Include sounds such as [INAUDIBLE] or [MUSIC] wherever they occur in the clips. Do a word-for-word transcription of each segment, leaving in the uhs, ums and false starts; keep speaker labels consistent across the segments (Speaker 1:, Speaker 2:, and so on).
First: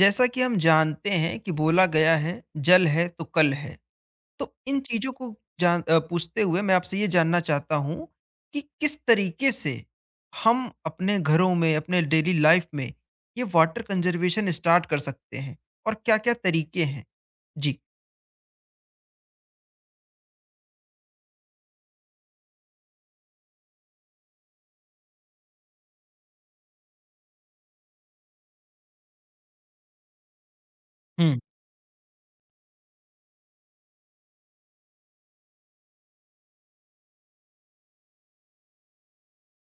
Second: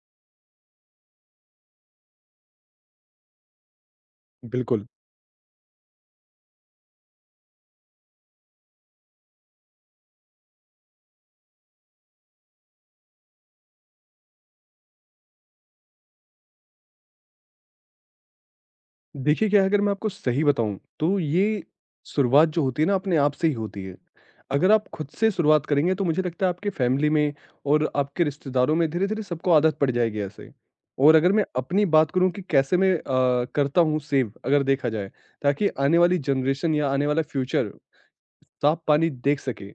Speaker 1: जैसा कि हम जानते हैं कि बोला गया है जल है तो कल है। तो इन
Speaker 2: बिल्कुल।
Speaker 1: चीजों को जान अ, पूछते हुए मैं आपसे ये जानना चाहता हूँ कि किस तरीके से हम अपने घरों में अपने डेली लाइफ में ये वाटर कंजर्वेशन स्टार्ट कर सकते हैं और क्या-क्या तरीके हैं। जी।
Speaker 2: देखिए क्या है अगर मैं आपको सही बताऊँ तो ये शुरुआत जो होती है ना अपने आप से ही होती है। अगर आप खुद से शुरुआत करेंगे तो मुझे लगता है आपके फैमिली में और आपके रिश्तेदारों में धीरे-धीरे सबको आदत पड़ जाएगी ऐसे। और अगर
Speaker 1: हम्म।
Speaker 2: मैं अपनी बात करूँ कि कैसे मैं अ, करता हूँ सेव अगर देखा जाए, ताकि आने वाली जनरेशन या आने वाला फ्यूचर साफ पानी देख सके।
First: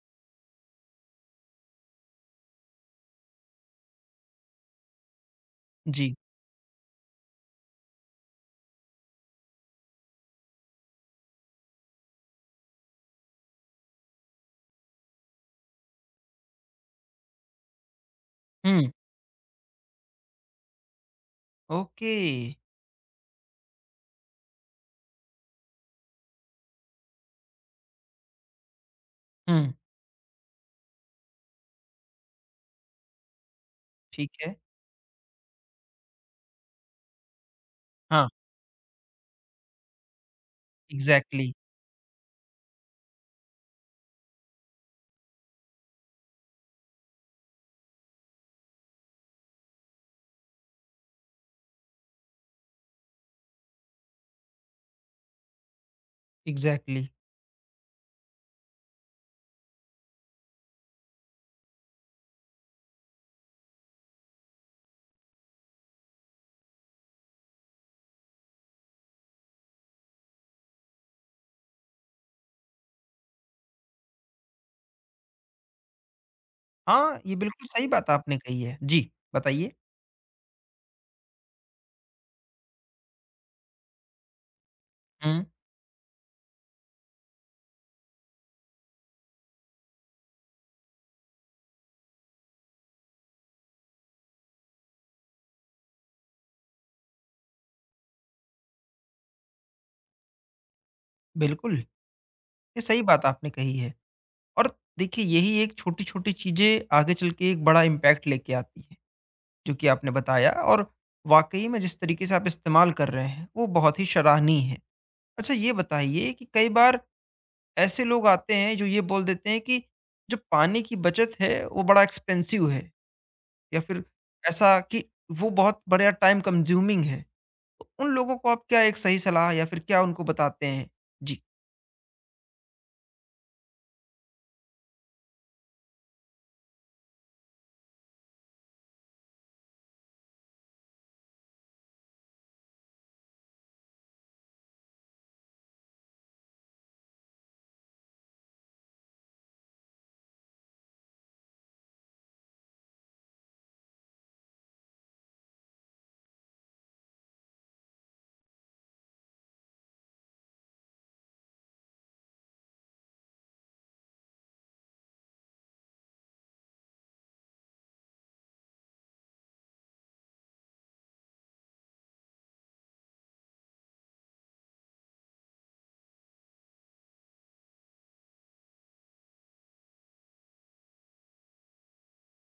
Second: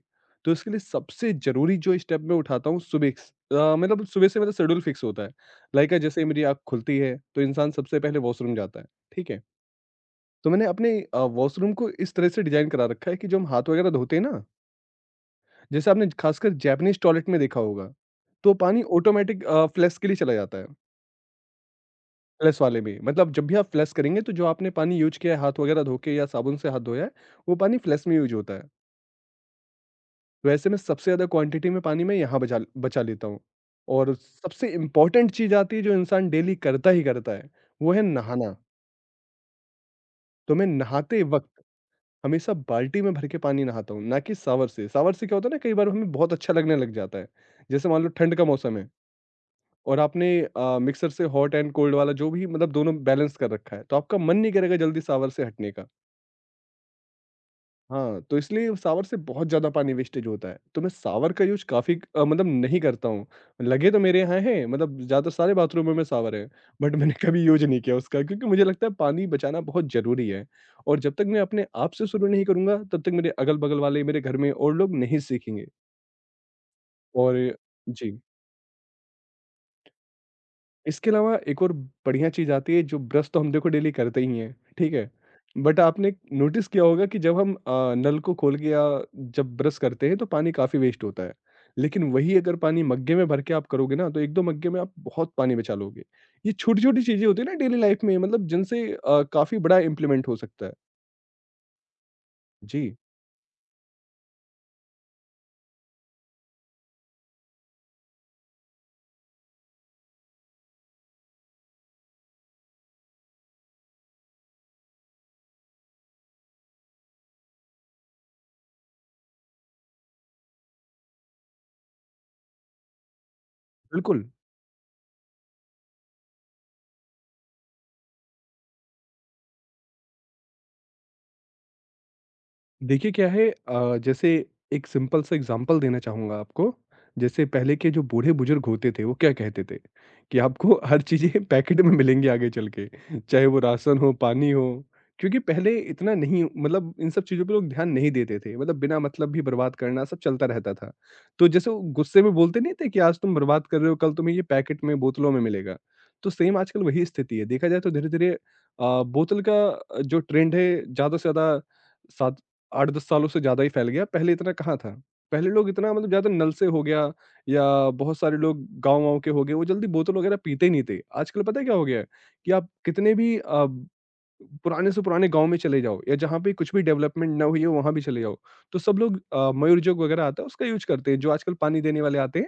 Speaker 2: तो इसके लिए सबसे जरूरी जो स्टेप मैं उठाता हूँ सुबह स- अ, मतलब सुबह से मेरा शेड्यूल फिक्स होता है। लाइक
Speaker 1: जी।
Speaker 2: जैसे ही मेरी आँख खुलती है तो इंसान सबसे पहले वॉशरूम जाता है, ठीक है? तो मैंने अपने वॉशरूम को इस तरह से डिजाइन करा रखा है कि जो हम हाथ वगैरह धोते हैं ना, जैसे आपने खासकर जापानीज टॉयलेट में देखा होगा, तो पानी
Speaker 1: हम्म।
Speaker 2: ऑटोमेटिक फ्लैश के लिए चला जाता है।
Speaker 1: ओके।
Speaker 2: फ्लैश वाले में मतलब जब भी आप फ्लैश करेंगे तो जो आपने पानी यूज किया है हाथ वगैरह धो के या साबुन से हाथ धोया है, वो पानी फ्लैश में यूज होता है।
Speaker 1: हम्म।
Speaker 2: वैसे मैं सबसे ज़्यादा क्वांटिटी में पानी मैं यहाँ बचा बचा लेता हूँ। और
Speaker 1: ठीक है।
Speaker 2: सबसे इम्पोर्टेंट चीज़ आती है जो इंसान डेली करता ही करता है, वो है
Speaker 1: हाँ।
Speaker 2: नहाना। तो मैं नहाते वक़्त
Speaker 1: एग्जैक्टली।
Speaker 2: हमेशा बाल्टी में भर के पानी नहाता हूँ, ना कि शावर से। शावर से क्या होता है ना कई बार हमें बहुत अच्छा लगने लग जाता है। जैसे मान लो ठंड का मौसम है और आपने अ, मिक्सर से हॉट एंड कोल्ड वाला जो भी मतलब दोनों बैलेंस कर रखा है, तो आपका मन नहीं करेगा जल्दी शावर से हटने का।
Speaker 1: एग्जैक्टली।
Speaker 2: हाँ, तो इसलिए शावर से बहुत ज़्यादा पानी वेस्टेज होता है, तो मैं शावर का यूज़ काफ़ी अ, मतलब नहीं करता हूँ। लगे तो मेरे यहाँ हैं, मतलब ज़्यादातर सारे बाथरूमों में शावर है, बट मैंने कभी यूज़ नहीं किया उसका, क्योंकि मुझे लगता है पानी बचाना बहुत ज़रूरी है। और जब तक मैं अपने आप से शुरू नहीं करूँगा, तब तक मेरे अगल-बगल वाले, मेरे घर में और लोग नहीं सीखेंगे।
Speaker 1: हाँ,
Speaker 2: और।
Speaker 1: ये बिल्कुल सही बात
Speaker 2: जी।
Speaker 1: आपने कही है जी। बताइए।
Speaker 2: इसके अलावा एक और बढ़िया चीज़ आती है जो ब्रश तो हम देखो डेली करते ही हैं, ठीक है?
Speaker 1: हम्म।
Speaker 2: बट आपने नोटिस किया होगा कि जब हम अ, नल को खोल के या जब ब्रश करते हैं तो पानी काफ़ी वेस्ट होता है। लेकिन वही अगर पानी मग्गे में भर के आप करोगे ना तो एक दो मग्गे में आप बहुत पानी बचा लोगे। ये छोटी-छोटी चीज़ें होती है ना डेली लाइफ में मतलब जिनसे अ, काफ़ी बड़ा इम्प्लीमेंट हो सकता है।
Speaker 1: बिल्कुल। ये
Speaker 2: जी,
Speaker 1: सही बात आपने कही है। और देखिए, यही एक छोटी-छोटी चीज़ें आगे चल के एक बड़ा इम्पैक्ट लेके आती हैं, जो कि आपने बताया। और वाक़ई में जिस तरीके से आप इस्तेमाल कर रहे हैं, वो बहुत ही सराहनीय है। अच्छा, ये बताइए कि कई बार ऐसे लोग आते हैं जो ये बोल देते हैं कि जो पानी की बचत है, वो बड़ा एक्सपेंसिव है, या फिर
Speaker 2: बिल्कुल।
Speaker 1: ऐसा कि वो बहुत बड़ा टाइम कंज्यूमिंग है। तो उन लोगों को आप क्या एक सही सलाह या फिर क्या उनको बताते हैं? जी।
Speaker 2: देखिए क्या है, अ, जैसे एक सिंपल सा एग्जांपल देना चाहूँगा आपको। जैसे पहले के जो बूढ़े-बुज़ुर्ग होते थे, वो क्या कहते थे कि आपको हर चीज़ें [LAUGHS] पैकेट में मिलेंगी आगे चल के, चाहे वो राशन हो, पानी हो। क्योंकि पहले इतना नहीं मतलब इन सब चीज़ों पे लोग ध्यान नहीं देते थे, मतलब बिना मतलब भी बर्बाद करना सब चलता रहता था। तो जैसे वो गुस्से में बोलते नहीं थे कि आज तुम बर्बाद कर रहे हो, कल तुम्हें ये पैकेट में, बोतलों में मिलेगा। तो सेम आजकल वही स्थिति है। देखा जाए तो धीरे-धीरे अ, बोतल का अ, जो ट्रेंड है ज़्यादा से ज़्यादा सात आठ दस सालों से ज़्यादा ही फैल गया, पहले इतना कहाँ था। पहले लोग इतना मतलब ज़्यादा नल से हो गया या बहुत सारे लोग गाँव-वाँव के हो गए, वो जल्दी बोतल वगैरह पीते ही नहीं थे। आजकल पता है क्या हो गया है कि आप कितने भी अ, पुराने से पुराने गाँव में चले जाओ या जहाँ पे कुछ भी डेवलपमेंट ना हुई हो, वहाँ भी चले जाओ, तो सब लोग अ, मयूर जग वगैरह आता है, उसका यूज़ करते हैं। जो आजकल पानी देने वाले आते हैं,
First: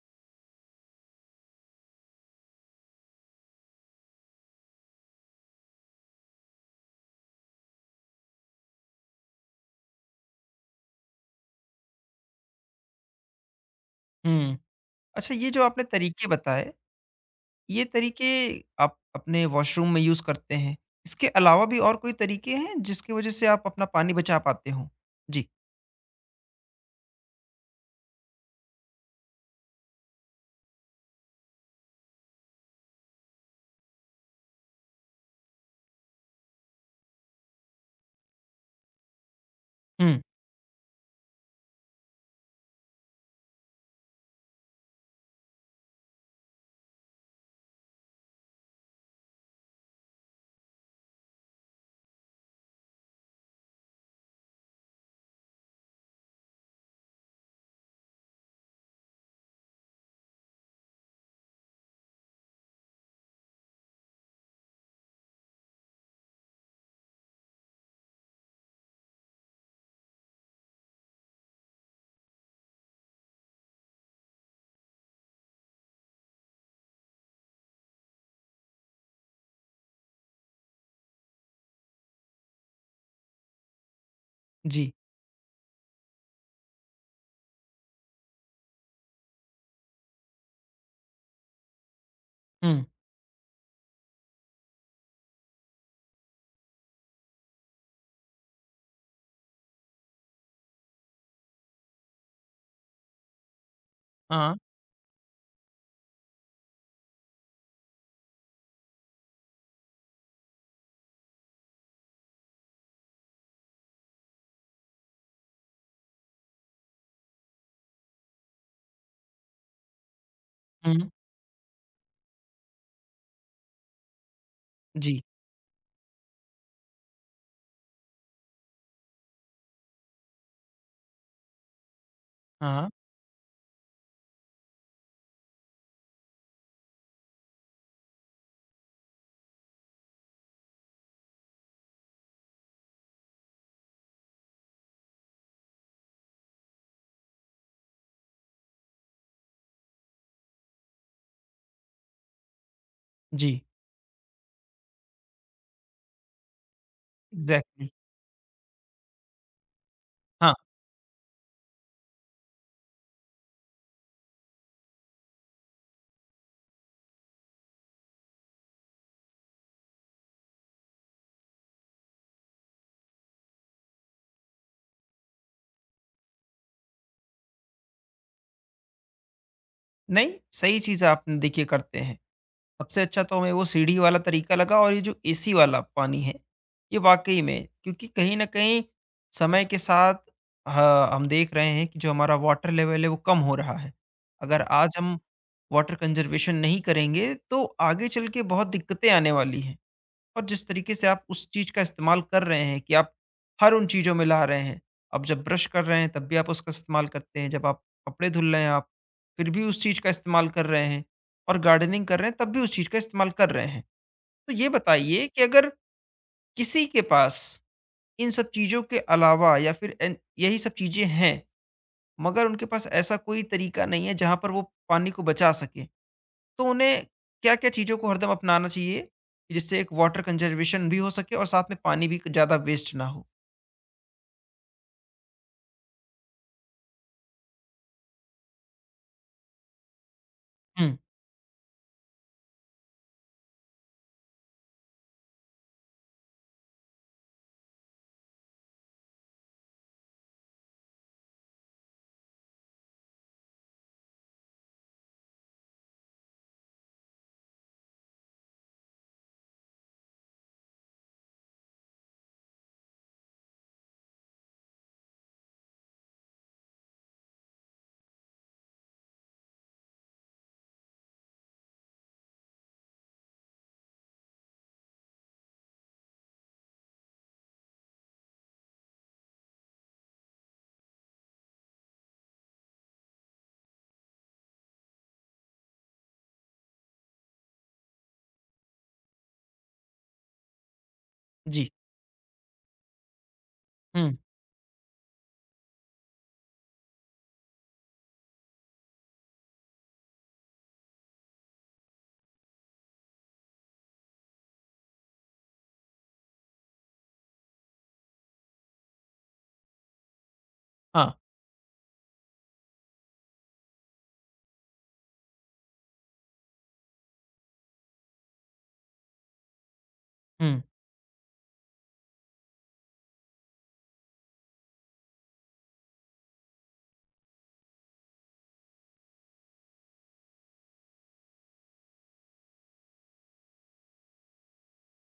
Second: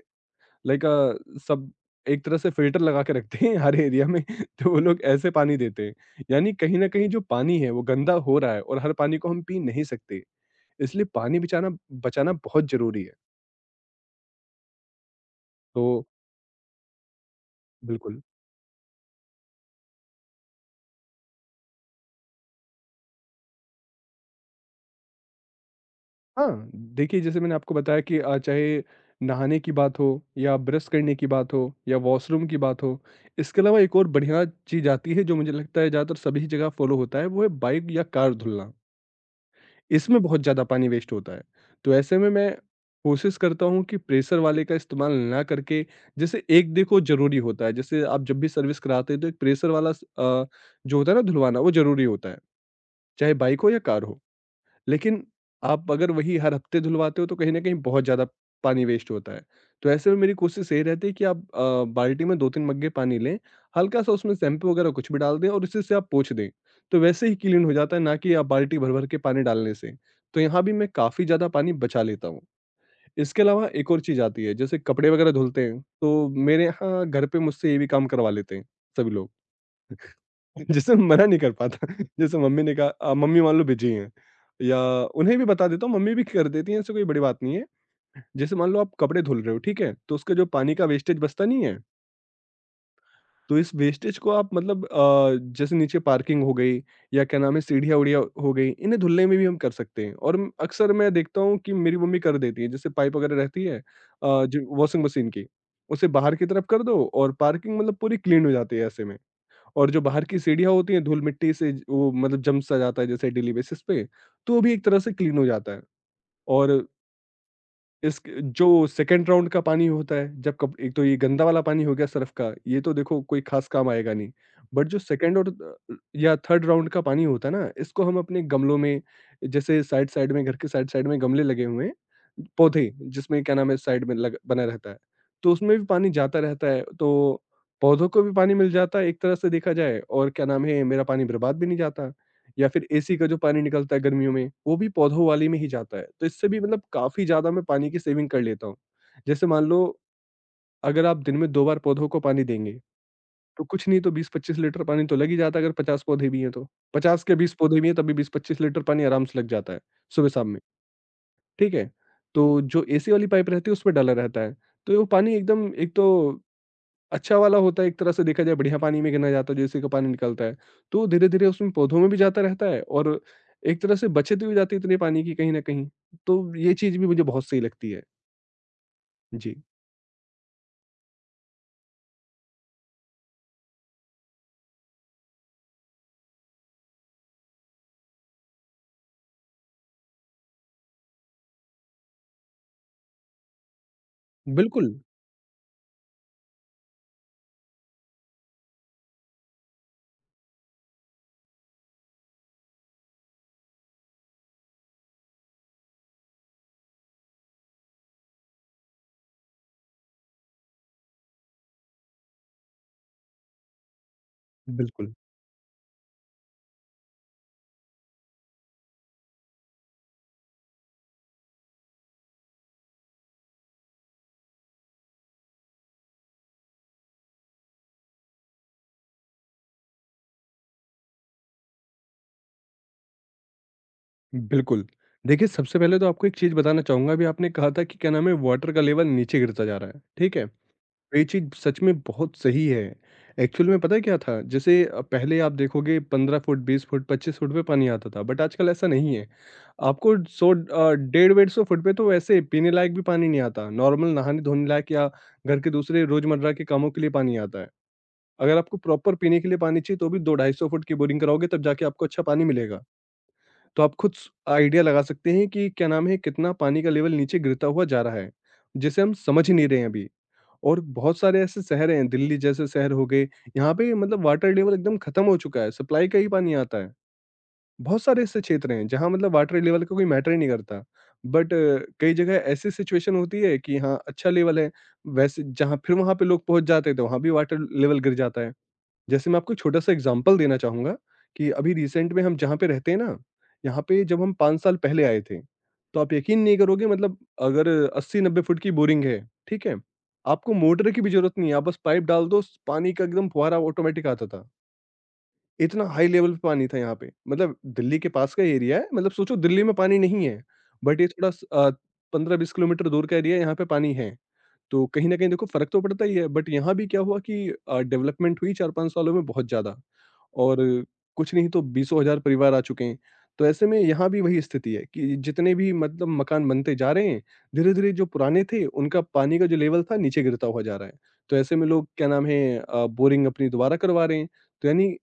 Speaker 2: लाइक अ, सब एक तरह से फ़िल्टर लगा के रखते हैं [LAUGHS] हर एरिया में, [LAUGHS] तो वो लोग ऐसे पानी देते हैं। यानी कहीं न कहीं जो पानी है, वो गंदा हो रहा है और हर पानी को हम पी नहीं सकते। इसलिए पानी बचाना बचाना बहुत ज़रूरी है।
Speaker 1: हुँ। अच्छा, ये जो आपने
Speaker 2: तो
Speaker 1: तरीके बताए, ये
Speaker 2: बिल्कुल,
Speaker 1: तरीके आप अपने वॉशरूम में यूज़ करते हैं। इसके अलावा भी और कोई तरीके हैं जिसकी वज़ह से आप अपना पानी बचा पाते हो? जी।
Speaker 2: हाँ, देखिए जैसे मैंने आपको बताया कि अ, चाहे नहाने की बात हो या ब्रश करने की बात हो या वॉशरूम की बात हो, इसके अलावा एक और बढ़िया चीज़ आती है जो मुझे लगता है ज़्यादातर सभी जगह फ़ॉलो होता है, वो है बाइक या कार धुलना।
Speaker 1: हुँ।
Speaker 2: इसमें बहुत ज़्यादा पानी वेस्ट होता है। तो ऐसे में मैं कोशिश करता हूँ कि प्रेशर वाले का इस्तेमाल ना करके, जैसे एक देखो ज़रूरी होता है, जैसे आप जब भी सर्विस कराते हैं तो एक प्रेशर वाला स अ, जो होता है ना धुलवाना वो ज़रूरी होता है। चाहे बाइक हो या कार हो। लेकिन आप अगर वही हर हफ्ते धुलवाते हो तो कहीं न कहीं बहुत ज़्यादा पानी वेस्ट होता है। तो ऐसे में मेरी कोशिश यही रहती है कि आप अ, बाल्टी में दो तीन मग्गे पानी लें, हल्का-सा उसमें शैम्पू वगैरह कुछ भी डाल दें और उसी से आप पोंछ दें। तो वैसे ही क्लीन हो जाता है ना कि आप बाल्टी भर-भर के पानी डालने से। तो यहाँ भी मैं काफ़ी ज़्यादा पानी बचा लेता हूँ। इसके अलावा एक और चीज़ आती है जैसे कपड़े वगैरह धुलते हैं, तो मेरे यहाँ घर पे मुझसे ये भी काम करवा लेते हैं सभी लोग। जैसे मना नहीं कर पाता [LAUGHS] जैसे मम्मी ने कहा अ, मम्मी मान लो बिजी हैं या
Speaker 1: जी।
Speaker 2: उन्हें भी बता देता हूँ, मम्मी भी कर देती हैं, ऐसे कोई बड़ी बात नहीं है। जैसे मान लो आप कपड़े धुल रहे हो, ठीक है? तो उसका जो पानी का वेस्टेज बचता नहीं है,
Speaker 1: हुँ।
Speaker 2: तो इस वेस्टेज को आप मतलब अ, जैसे नीचे पार्किंग हो गई, या क्या नाम है, सीढ़ियाँ उड़िया हो गई, इन्हें धुलने में भी हम कर सकते हैं। और म- अक्सर मैं देखता हूँ कि मेरी मम्मी कर देती है, जैसे पाइप वगैरह रहती है अ,
Speaker 1: हाँ।
Speaker 2: जो वॉशिंग मशीन की, उसे बाहर की तरफ कर दो और पार्किंग मतलब पूरी क्लीन हो जाती है ऐसे में। और जो बाहर की सीढ़ियाँ होती हैं, धूल-मिट्टी से ज- वो मतलब जम सा जाता है जैसे डेली बेसिस पे, तो वो भी एक तरह से क्लीन हो जाता है। और इसक जो सेकंड राउंड का पानी होता है, जब कप एक
Speaker 1: हुँ।
Speaker 2: तो ये गंदा वाला पानी हो गया सर्फ़ का, ये तो देखो कोई ख़ास काम आएगा नहीं। बट जो
Speaker 1: जी।
Speaker 2: सेकंड और अ, या थर्ड राउंड का पानी होता है ना, इसको हम अपने गमलों में, जैसे साइड-साइड में, घर के साइड-साइड में गमले लगे हुए हैं,
Speaker 1: हाँ।
Speaker 2: पौधे जिसमें क्या नाम है साइड में लग बना रहता है, तो उसमें भी पानी जाता रहता है, तो पौधों को भी पानी मिल जाता है एक तरह से देखा जाए, और क्या नाम है, मेरा पानी बर्बाद भी नहीं जाता। या फिर एसी का जो पानी निकलता है गर्मियों में, वो भी पौधों वाले में ही जाता है। तो इससे भी मतलब काफ़ी ज़्यादा मैं पानी की सेविंग कर लेता हूँ। जैसे मान लो अगर आप दिन में दो बार पौधों को पानी देंगे,
Speaker 1: जी।
Speaker 2: तो कुछ नहीं तो बीस पच्चीस लीटर पानी तो लग ही जाता है, अगर पचास पौधे भी हैं तो। पचास के बीस पौधे भी
Speaker 1: एग्ज़ैक्टली।
Speaker 2: हैं तब भी बीस पच्चीस लीटर पानी आराम से लग जाता है, सुबह-शाम
Speaker 1: हाँ।
Speaker 2: में, ठीक है? तो जो एसी वाली पाइप रहती है उसमें डाला रहता है। तो वो पानी एकदम, एक तो अच्छा वाला होता है एक तरह से देखा जाए, बढ़िया पानी में गिना जाता है, जैसे का पानी निकलता है तो धीरे धीरे उसमें पौधों में भी जाता रहता है, और एक तरह से बचत भी हो जाती है इतने पानी की कहीं ना कहीं। तो ये चीज भी मुझे बहुत सही लगती है। जी।
Speaker 1: नहीं, सही चीज़ आपने देखिए करते हैं। सबसे अच्छा तो हमें वो सीढ़ी वाला तरीका लगा, और ये जो एसी वाला पानी है, ये वाक़ई में क्योंकि कहीं न कहीं समय के साथ ह हम देख रहे हैं कि जो हमारा वाटर लेवल है वो कम हो रहा है। अगर हुँ।
Speaker 2: बिल्कुल।
Speaker 1: आज हम वाटर कंज़र्वेशन नहीं करेंगे तो आगे चल के बहुत दिक्कतें आने वाली हैं। और जिस तरीके से आप उस चीज़ का इस्तेमाल कर रहे हैं कि आप हर उन चीज़ों में ला रहे हैं। आप जब ब्रश कर रहे हैं तब भी आप उसका इस्तेमाल करते हैं, जब आप कपड़े धुल रहे हैं आप, फिर भी उस चीज़ का इस्तेमाल कर रहे हैं, और गार्डनिंग कर रहे हैं तब भी उस चीज़ का इस्तेमाल कर रहे हैं। तो ये
Speaker 2: बिल्कुल।
Speaker 1: बताइए कि अगर किसी के पास इन सब चीज़ों के अलावा या फिर एन यही सब चीज़ें हैं, मगर उनके पास ऐसा कोई तरीका नहीं है जहाँ पर वो पानी को बचा सकें। तो उन्हें क्या-क्या चीज़ों को हरदम अपनाना चाहिए, जिससे एक वाटर कंज़र्वेशन भी हो सके और साथ में पानी भी ज़्यादा वेस्ट ना हो?
Speaker 2: बिल्कुल। देखिए सबसे पहले तो आपको एक चीज़ बताना चाहूँगा, अभी आपने कहा था कि क्या नाम है वाटर का लेवल नीचे गिरता जा रहा है, ठीक है?
Speaker 1: हुँ।
Speaker 2: ये चीज़ सच में बहुत सही है। एक्चुअल में पता है क्या था? जैसे अ, पहले आप देखोगे पंद्रह फुट, बीस फुट, पच्चीस फुट पे पानी आता था, बट आजकल ऐसा नहीं है। आपको सौ अ, डेढ़ एक सौ पचास फुट पे तो वैसे पीने लायक भी पानी नहीं आता। नॉर्मल नहाने-धोने लायक या घर के दूसरे रोज़मर्रा के कामों के लिए पानी आता है। अगर आपको प्रॉपर पीने के लिए पानी चाहिए तो भी दो ढाई सौ फुट की बोरिंग कराओगे तब जाके आपको अच्छा पानी मिलेगा। तो आप खुद स आइडिया लगा सकते हैं कि क्या नाम है, कितना पानी का लेवल नीचे गिरता हुआ जा रहा है, जिसे हम समझ ही नहीं रहे हैं अभी। और बहुत सारे ऐसे शहर हैं, दिल्ली जैसे शहर हो गए, यहाँ पे मतलब वाटर लेवल एकदम खत्म हो चुका है, सप्लाई का ही पानी आता है। बहुत सारे ऐसे क्षेत्र हैं, जहाँ मतलब वाटर लेवल का कोई मैटर ही नहीं करता। बट कई जगह ऐसी सिचुएशन होती है कि हाँ, अच्छा लेवल है, वैसे जहाँ फिर वहाँ पे लोग पहुँच जाते हैं, तो वहाँ भी वाटर लेवल गिर जाता है। जैसे मैं आपको एक छोटा-सा एग्ज़ाम्पल देना चाहूँगा कि
Speaker 1: जी।
Speaker 2: अभी रिसेंट में हम जहाँ पे रहते हैं ना, यहाँ पे
Speaker 1: हुँ।
Speaker 2: जब हम पाँच साल पहले आए थे, तो आप यकीन नहीं करोगे मतलब अगर अस्सी नब्बे फुट की बोरिंग है, ठीक है? आपको मोटर की भी ज़रूरत नहीं है, आप बस पाइप डाल दो, पानी का एकदम फुहारा ऑटोमेटिक आता था। इतना हाई लेवल पे पानी था यहाँ पे, मतलब दिल्ली के पास का एरिया है, मतलब सोचो दिल्ली में पानी नहीं है, बट ये
Speaker 1: हाँ।
Speaker 2: थोड़ा स अ, पंद्रह बीस किलोमीटर दूर का एरिया है, यहाँ पे पानी है। तो कहीं न कहीं देखो फ़र्क तो पड़ता ही है, बट यहाँ भी क्या हुआ कि अ, डेवलपमेंट हुई चार पाँच सालों में बहुत ज़्यादा और
Speaker 1: हुँ।
Speaker 2: कुछ नहीं तो बीसों हज़ार परिवार आ चुके हैं। तो ऐसे में यहाँ भी वही स्थिति है कि जितने भी मतलब मकान बनते जा रहे हैं, धीरे-धीरे जो पुराने थे, उनका पानी का जो लेवल था, नीचे गिरता हुआ जा रहा है। तो ऐसे में लोग क्या नाम है अ, बोरिंग अपनी दोबारा करवा रहे हैं। तो यानी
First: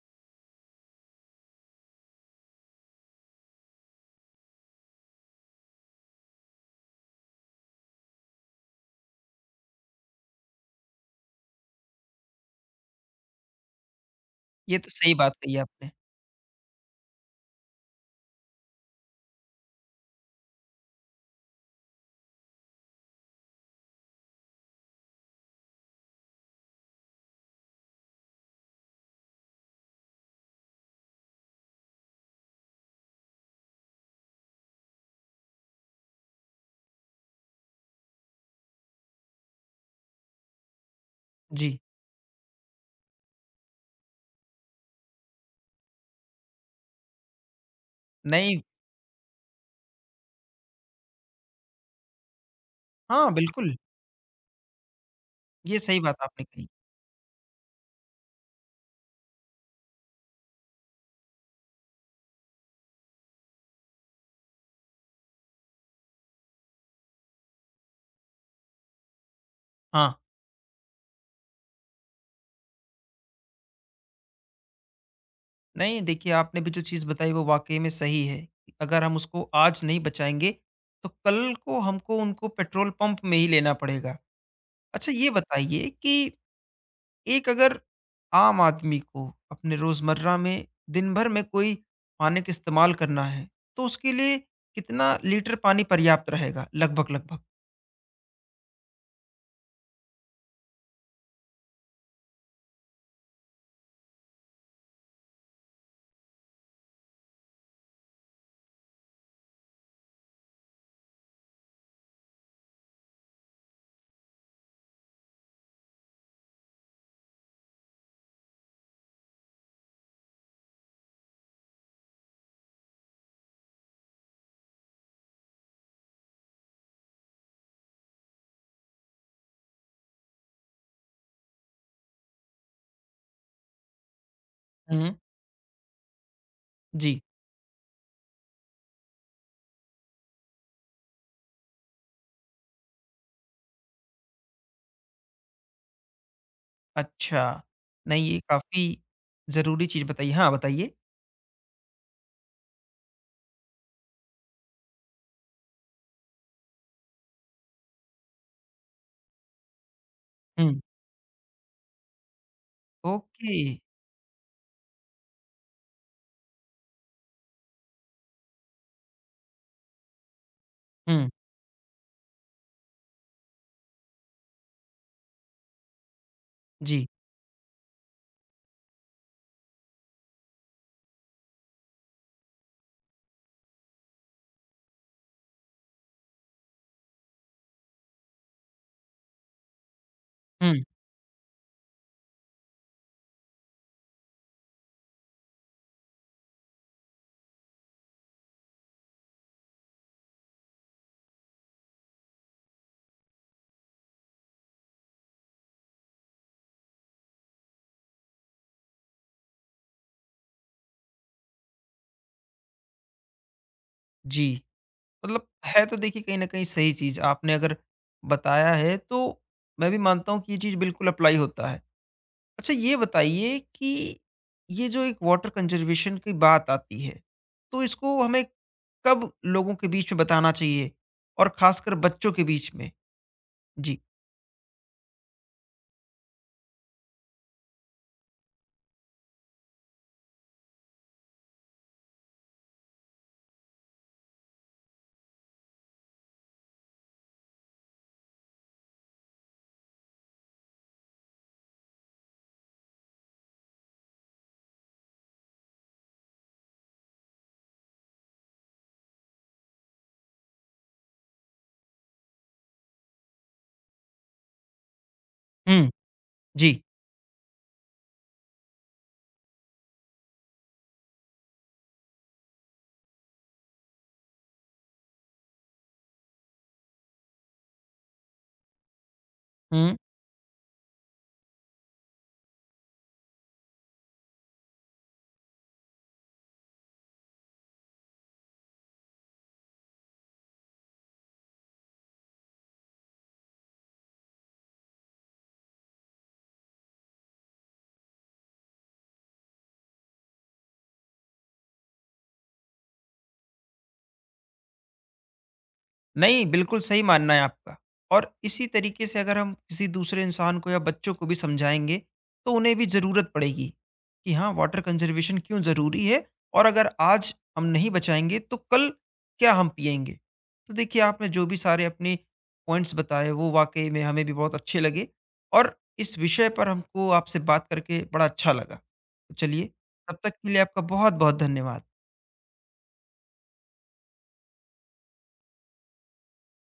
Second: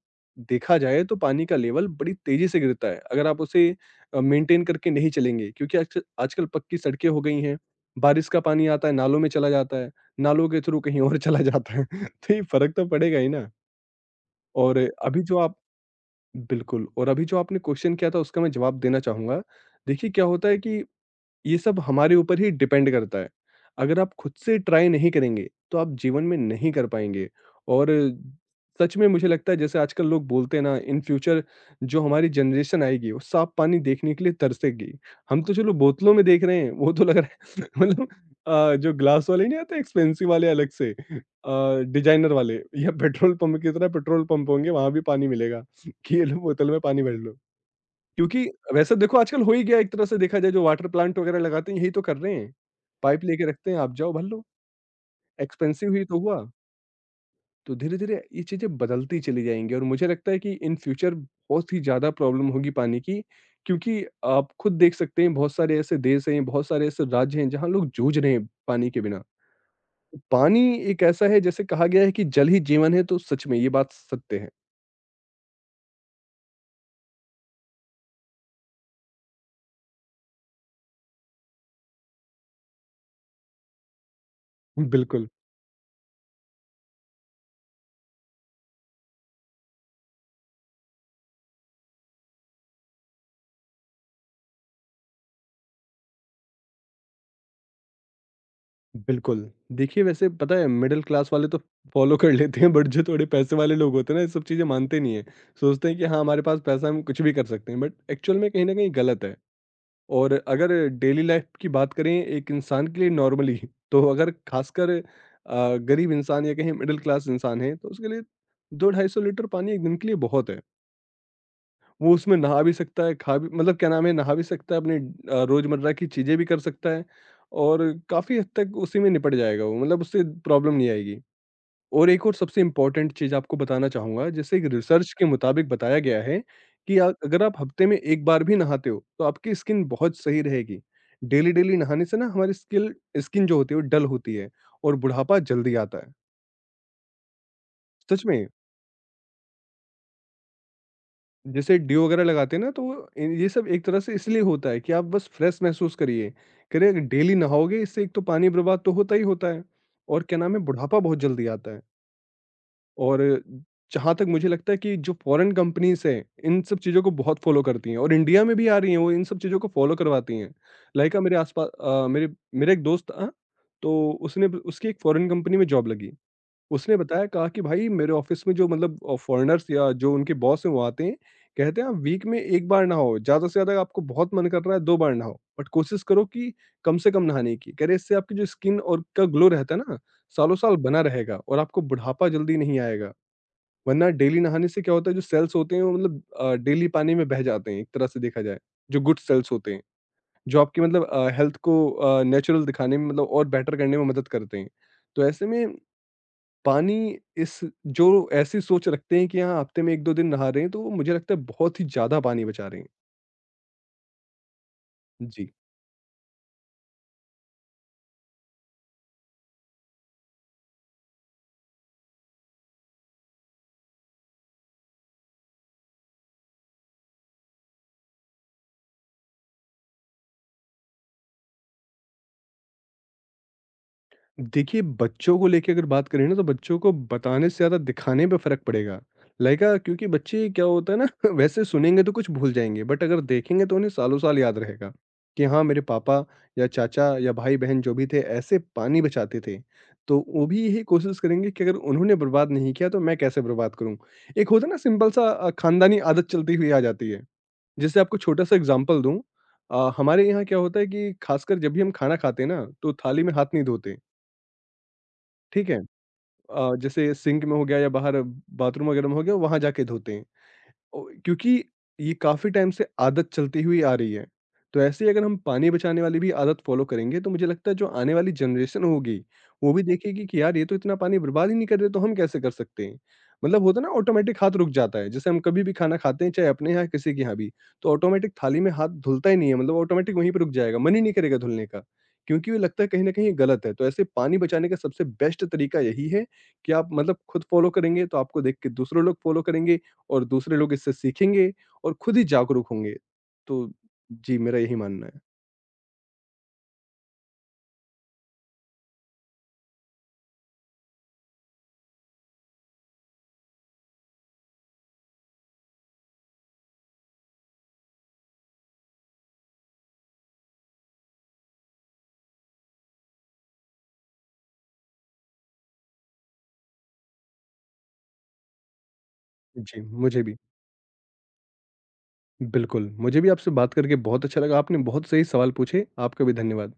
Speaker 2: देखा जाए तो पानी का लेवल बड़ी तेज़ी से गिरता है, अगर आप उसे अ, मेंटेन करके नहीं चलेंगे क्योंकि आजकल आजकल पक्की सड़कें हो गई हैं। बारिश का पानी आता है, नालों में चला जाता है, नालों के थ्रू कहीं और चला जाता है, [LAUGHS] तो ये फ़र्क तो पड़ेगा ही ना।
Speaker 1: ये
Speaker 2: और
Speaker 1: तो सही
Speaker 2: अभी
Speaker 1: बात
Speaker 2: जो
Speaker 1: कही
Speaker 2: आप
Speaker 1: आपने।
Speaker 2: बिल्कुल। और अभी जो आपने क्वेश्चन किया था उसका मैं जवाब देना चाहूँगा। देखिए क्या होता है कि ये सब हमारे ऊपर ही डिपेंड करता है। अगर आप खुद से ट्राई नहीं करेंगे, तो आप जीवन में नहीं कर पाएँगे और सच में मुझे लगता है जैसे आजकल लोग बोलते हैं ना इन फ्यूचर जो हमारी जनरेशन आएगी, वो साफ-पानी देखने के लिए तरसेगी। हम तो चलो बोतलों में देख रहे हैं, वो तो लग रहा है [LAUGHS] मतलब अ, जो ग्लास वाले नहीं आते एक्सपेंसिव वाले अलग से
Speaker 1: जी।
Speaker 2: अ, डिजाइनर वाले या पेट्रोल पंप की तरह पेट्रोल पंप होंगे, वहाँ भी पानी मिलेगा [LAUGHS] कि ये लो बोतल में पानी भर लो। क्योंकि
Speaker 1: नहीं।
Speaker 2: वैसे देखो आजकल हो ही गया एक तरह से देखा जाए जो वाटर प्लांट वगैरह लगाते हैं यही तो कर रहे हैं। पाइप
Speaker 1: हाँ,
Speaker 2: लेके रखते
Speaker 1: बिल्कुल।
Speaker 2: हैं, आप जाओ भर लो।
Speaker 1: ये
Speaker 2: एक्सपेंसिव
Speaker 1: सही
Speaker 2: ही तो
Speaker 1: बात आपने
Speaker 2: हुआ।
Speaker 1: कही।
Speaker 2: तो धीरे-धीरे ये चीज़ें बदलती चली जाएँगी और मुझे लगता है कि इन फ्यूचर बहुत ही ज़्यादा प्रॉब्लम होगी पानी की क्योंकि आप खुद देख सकते हैं बहुत सारे ऐसे देश हैं, बहुत सारे ऐसे राज्य हैं जहाँ लोग जूझ रहे हैं पानी के बिना।
Speaker 1: हाँ।
Speaker 2: पानी एक ऐसा है जैसे कहा गया है कि जल ही जीवन है तो सच में ये बात सत्य है।
Speaker 1: नहीं, देखिए आपने भी जो चीज़ बताई वो वाक़ई में सही है। अगर हम उसको आज नहीं बचाएँगे, तो कल को हमको उनको पेट्रोल पंप में ही लेना पड़ेगा। अच्छा,
Speaker 2: बिल्कुल।
Speaker 1: ये बताइए कि एक अगर आम आदमी को अपने रोजमर्रा में दिन भर में कोई पानी का इस्तेमाल करना है तो उसके लिए कितना लीटर पानी पर्याप्त रहेगा लगभग लगभग।
Speaker 2: बिल्कुल। देखिए वैसे पता है मिडल क्लास वाले तो फ़ॉलो कर लेते हैं बट जो थोड़े पैसे वाले लोग होते हैं ना ये सब चीज़ें मानते नहीं हैं। सोचते हैं कि हाँ, हमारे पास पैसा है हम कुछ भी कर सकते हैं बट एक्चुअल में कहीं न कहीं गलत है। और अगर डेली लाइफ़ की बात करें एक इंसान के लिए नॉर्मली [LAUGHS] तो अगर ख़ासकर अ, गरीब इंसान या कहीं मिडल क्लास इंसान है तो उसके लिए दो ढाई सौ लीटर पानी एक दिन के लिए बहुत है। वो उसमें नहा भी सकता है, खा भी मतलब क्या नाम है, नहा भी सकता है, अपनी अ, रोज़मर्रा की चीज़ें भी कर सकता है और काफ़ी हद तक उसी में निपट जाएगा वो, मतलब उससे प्रॉब्लम नहीं आएगी। और एक और सबसे इम्पोर्टेंट चीज़ आपको बताना चाहूँगा, जैसे एक रिसर्च
Speaker 1: हम्म।
Speaker 2: के मुताबिक बताया गया है कि अ,
Speaker 1: जी।
Speaker 2: अगर आप हफ्ते में एक बार भी नहाते हो, तो आपकी स्किन बहुत सही रहेगी। डेली-डेली नहाने से ना हमारी स्किल स्किन जो होती है, वो डल होती है और बुढ़ापा जल्दी आता है।
Speaker 1: अच्छा।
Speaker 2: सच
Speaker 1: नहीं ये
Speaker 2: में।
Speaker 1: काफी जरूरी चीज बताइए। हाँ बताइए।
Speaker 2: जैसे डीओ वगैरह लगाते हैं ना, तो वो इन ये सब एक तरह से इसलिए होता है कि आप बस फ्रेश महसूस करिए। कह रहे हैं डेली नहाओगे इससे एक तो पानी बर्बाद तो होता ही होता है और क्या नाम है
Speaker 1: हम्म।
Speaker 2: बुढ़ापा बहुत जल्दी आता है। और
Speaker 1: ओके।
Speaker 2: जहाँ तक मुझे लगता है कि जो फ़ॉरेन कंपनीज़ हैं, इन सब चीज़ों को बहुत फ़ॉलो करती हैं और इंडिया में भी आ रही हैं वो इन सब चीज़ों को फ़ॉलो करवाती हैं। Like uh,
Speaker 1: hmm.
Speaker 2: मेरे आस-पास अ, मेरे मेरा एक दोस्त था, तो उसने उसकी एक फ़ॉरेन कंपनी में जॉब लगी। उसने
Speaker 1: जी।
Speaker 2: बताया कहा कि भाई मेरे ऑफिस में जो मतलब अ, फ़ॉरेनर्स या जो उनके बॉस हैं वो आते हैं, कहते हैं आप वीक में एक बार नहाओ, ज़्यादा से ज़्यादा आपको बहुत मन कर रहा है दो बार नहाओ, बट कोशिश करो कि कम से कम नहाने की। कह रहे इससे आपकी जो स्किन और का ग्लो रहता है ना, सालों-साल
Speaker 1: हम्म।
Speaker 2: बना रहेगा और आपको बुढ़ापा जल्दी नहीं आएगा। वरना डेली नहाने से क्या होता है जो सेल्स होते हैं वो मतलब अ, डेली पानी में बह जाते हैं एक तरह से देखा जाए, जो गुड सेल्स होते हैं, जो आपकी मतलब अ, हेल्थ को अ, नेचुरल दिखाने में मतलब और बेटर करने में मदद करते हैं। तो ऐसे में पानी इस जो ऐसी सोच रखते हैं कि हाँ हफ्ते में एक दो दिन नहा रहे हैं तो वो मुझे लगता है बहुत ही ज़्यादा पानी बचा रहे हैं।
Speaker 1: जी। मतलब
Speaker 2: जी।
Speaker 1: है तो देखिए कहीं ना कहीं सही चीज आपने अगर बताया है तो मैं भी मानता हूँ कि ये चीज बिल्कुल अप्लाई होता है। अच्छा, ये बताइए कि ये जो एक वाटर कंजर्वेशन की बात आती है, तो इसको हमें कब लोगों के बीच में बताना चाहिए और खासकर बच्चों के बीच में? जी।
Speaker 2: देखिए बच्चों को लेके अगर बात करें ना तो बच्चों को बताने से ज़्यादा दिखाने पे फ़र्क पड़ेगा। लाइक अ, क्योंकि बच्चे क्या होता है ना [LAUGHS] वैसे सुनेंगे तो कुछ भूल जाएँगे बट अगर देखेंगे तो उन्हें सालों-साल याद रहेगा कि हाँ मेरे पापा या चाचा या भाई-बहन जो भी थे ऐसे पानी बचाते थे। तो वो भी यही कोशिश करेंगे कि अगर उन्होंने बर्बाद नहीं किया तो मैं कैसे बर्बाद करूँ? एक होता है ना सिंपल सा अ, खानदानी आदत चलती हुई आ जाती है। जैसे आपको छोटा-सा एग्ज़ाम्पल दूँ अ, हमारे यहाँ क्या होता है कि खासकर जब भी हम खाना खाते हैं ना, तो थाली में हाथ नहीं धोते, ठीक है?
Speaker 1: हुँ।
Speaker 2: अ,
Speaker 1: जी।
Speaker 2: जैसे सिंक में हो गया या बाहर बाथरूम वगैरह में हो गया, वहाँ जाके धोते हैं। ओ, क्योंकि ये काफ़ी टाइम से आदत चलती हुई आ रही है। तो ऐसे ही अगर हम पानी बचाने वाली भी आदत फ़ॉलो करेंगे तो मुझे लगता है जो आने वाली जनरेशन होगी, वो भी देखेगी कि यार ये तो इतना पानी बर्बाद ही नहीं कर रहे तो हम कैसे कर सकते हैं? मतलब होता है ना ऑटोमेटिक हाथ रुक जाता है। जैसे हम कभी भी खाना खाते हैं चाहे अपने यहाँ किसी के यहाँ भी, तो ऑटोमेटिक थाली में हाथ धुलता ही नहीं है मतलब ऑटोमेटिक वहीं पे रुक जाएगा, मन ही नहीं करेगा धुलने का। क्योंकि वो लगता है कहीं न कहीं ये गलत है। तो ऐसे पानी बचाने का सबसे बेस्ट तरीका यही है कि आप मतलब खुद फ़ॉलो करेंगे तो आपको देख के दूसरे लोग फ़ॉलो करेंगे और दूसरे लोग इससे सीखेंगे और खुद ही जागरूक होंगे। तो जी, मेरा यही मानना है।
Speaker 1: नहीं, बिल्कुल सही मानना है आपका। और इसी तरीके से अगर हम किसी दूसरे इंसान को या बच्चों को भी समझाएँगे, तो उन्हें भी ज़रूरत पड़ेगी कि हाँ, वाटर कंज़र्वेशन क्यों ज़रूरी है, और अगर आज हम नहीं बचाएँगे, तो कल क्या हम पिएँगे? तो देखिए, आपने जो भी सारे अपने पॉइंट्स बताए, वो वाक़ई में हमें भी बहुत अच्छे लगे, और इस विषय पर हमको आपसे बात करके बड़ा अच्छा लगा। तो चलिए,
Speaker 2: जी,
Speaker 1: तब
Speaker 2: मुझे
Speaker 1: तक
Speaker 2: भी।
Speaker 1: के लिए आपका बहुत-बहुत धन्यवाद।
Speaker 2: बिल्कुल, मुझे भी आपसे बात करके बहुत अच्छा लगा। आपने बहुत सही सवाल पूछे। आपका भी धन्यवाद।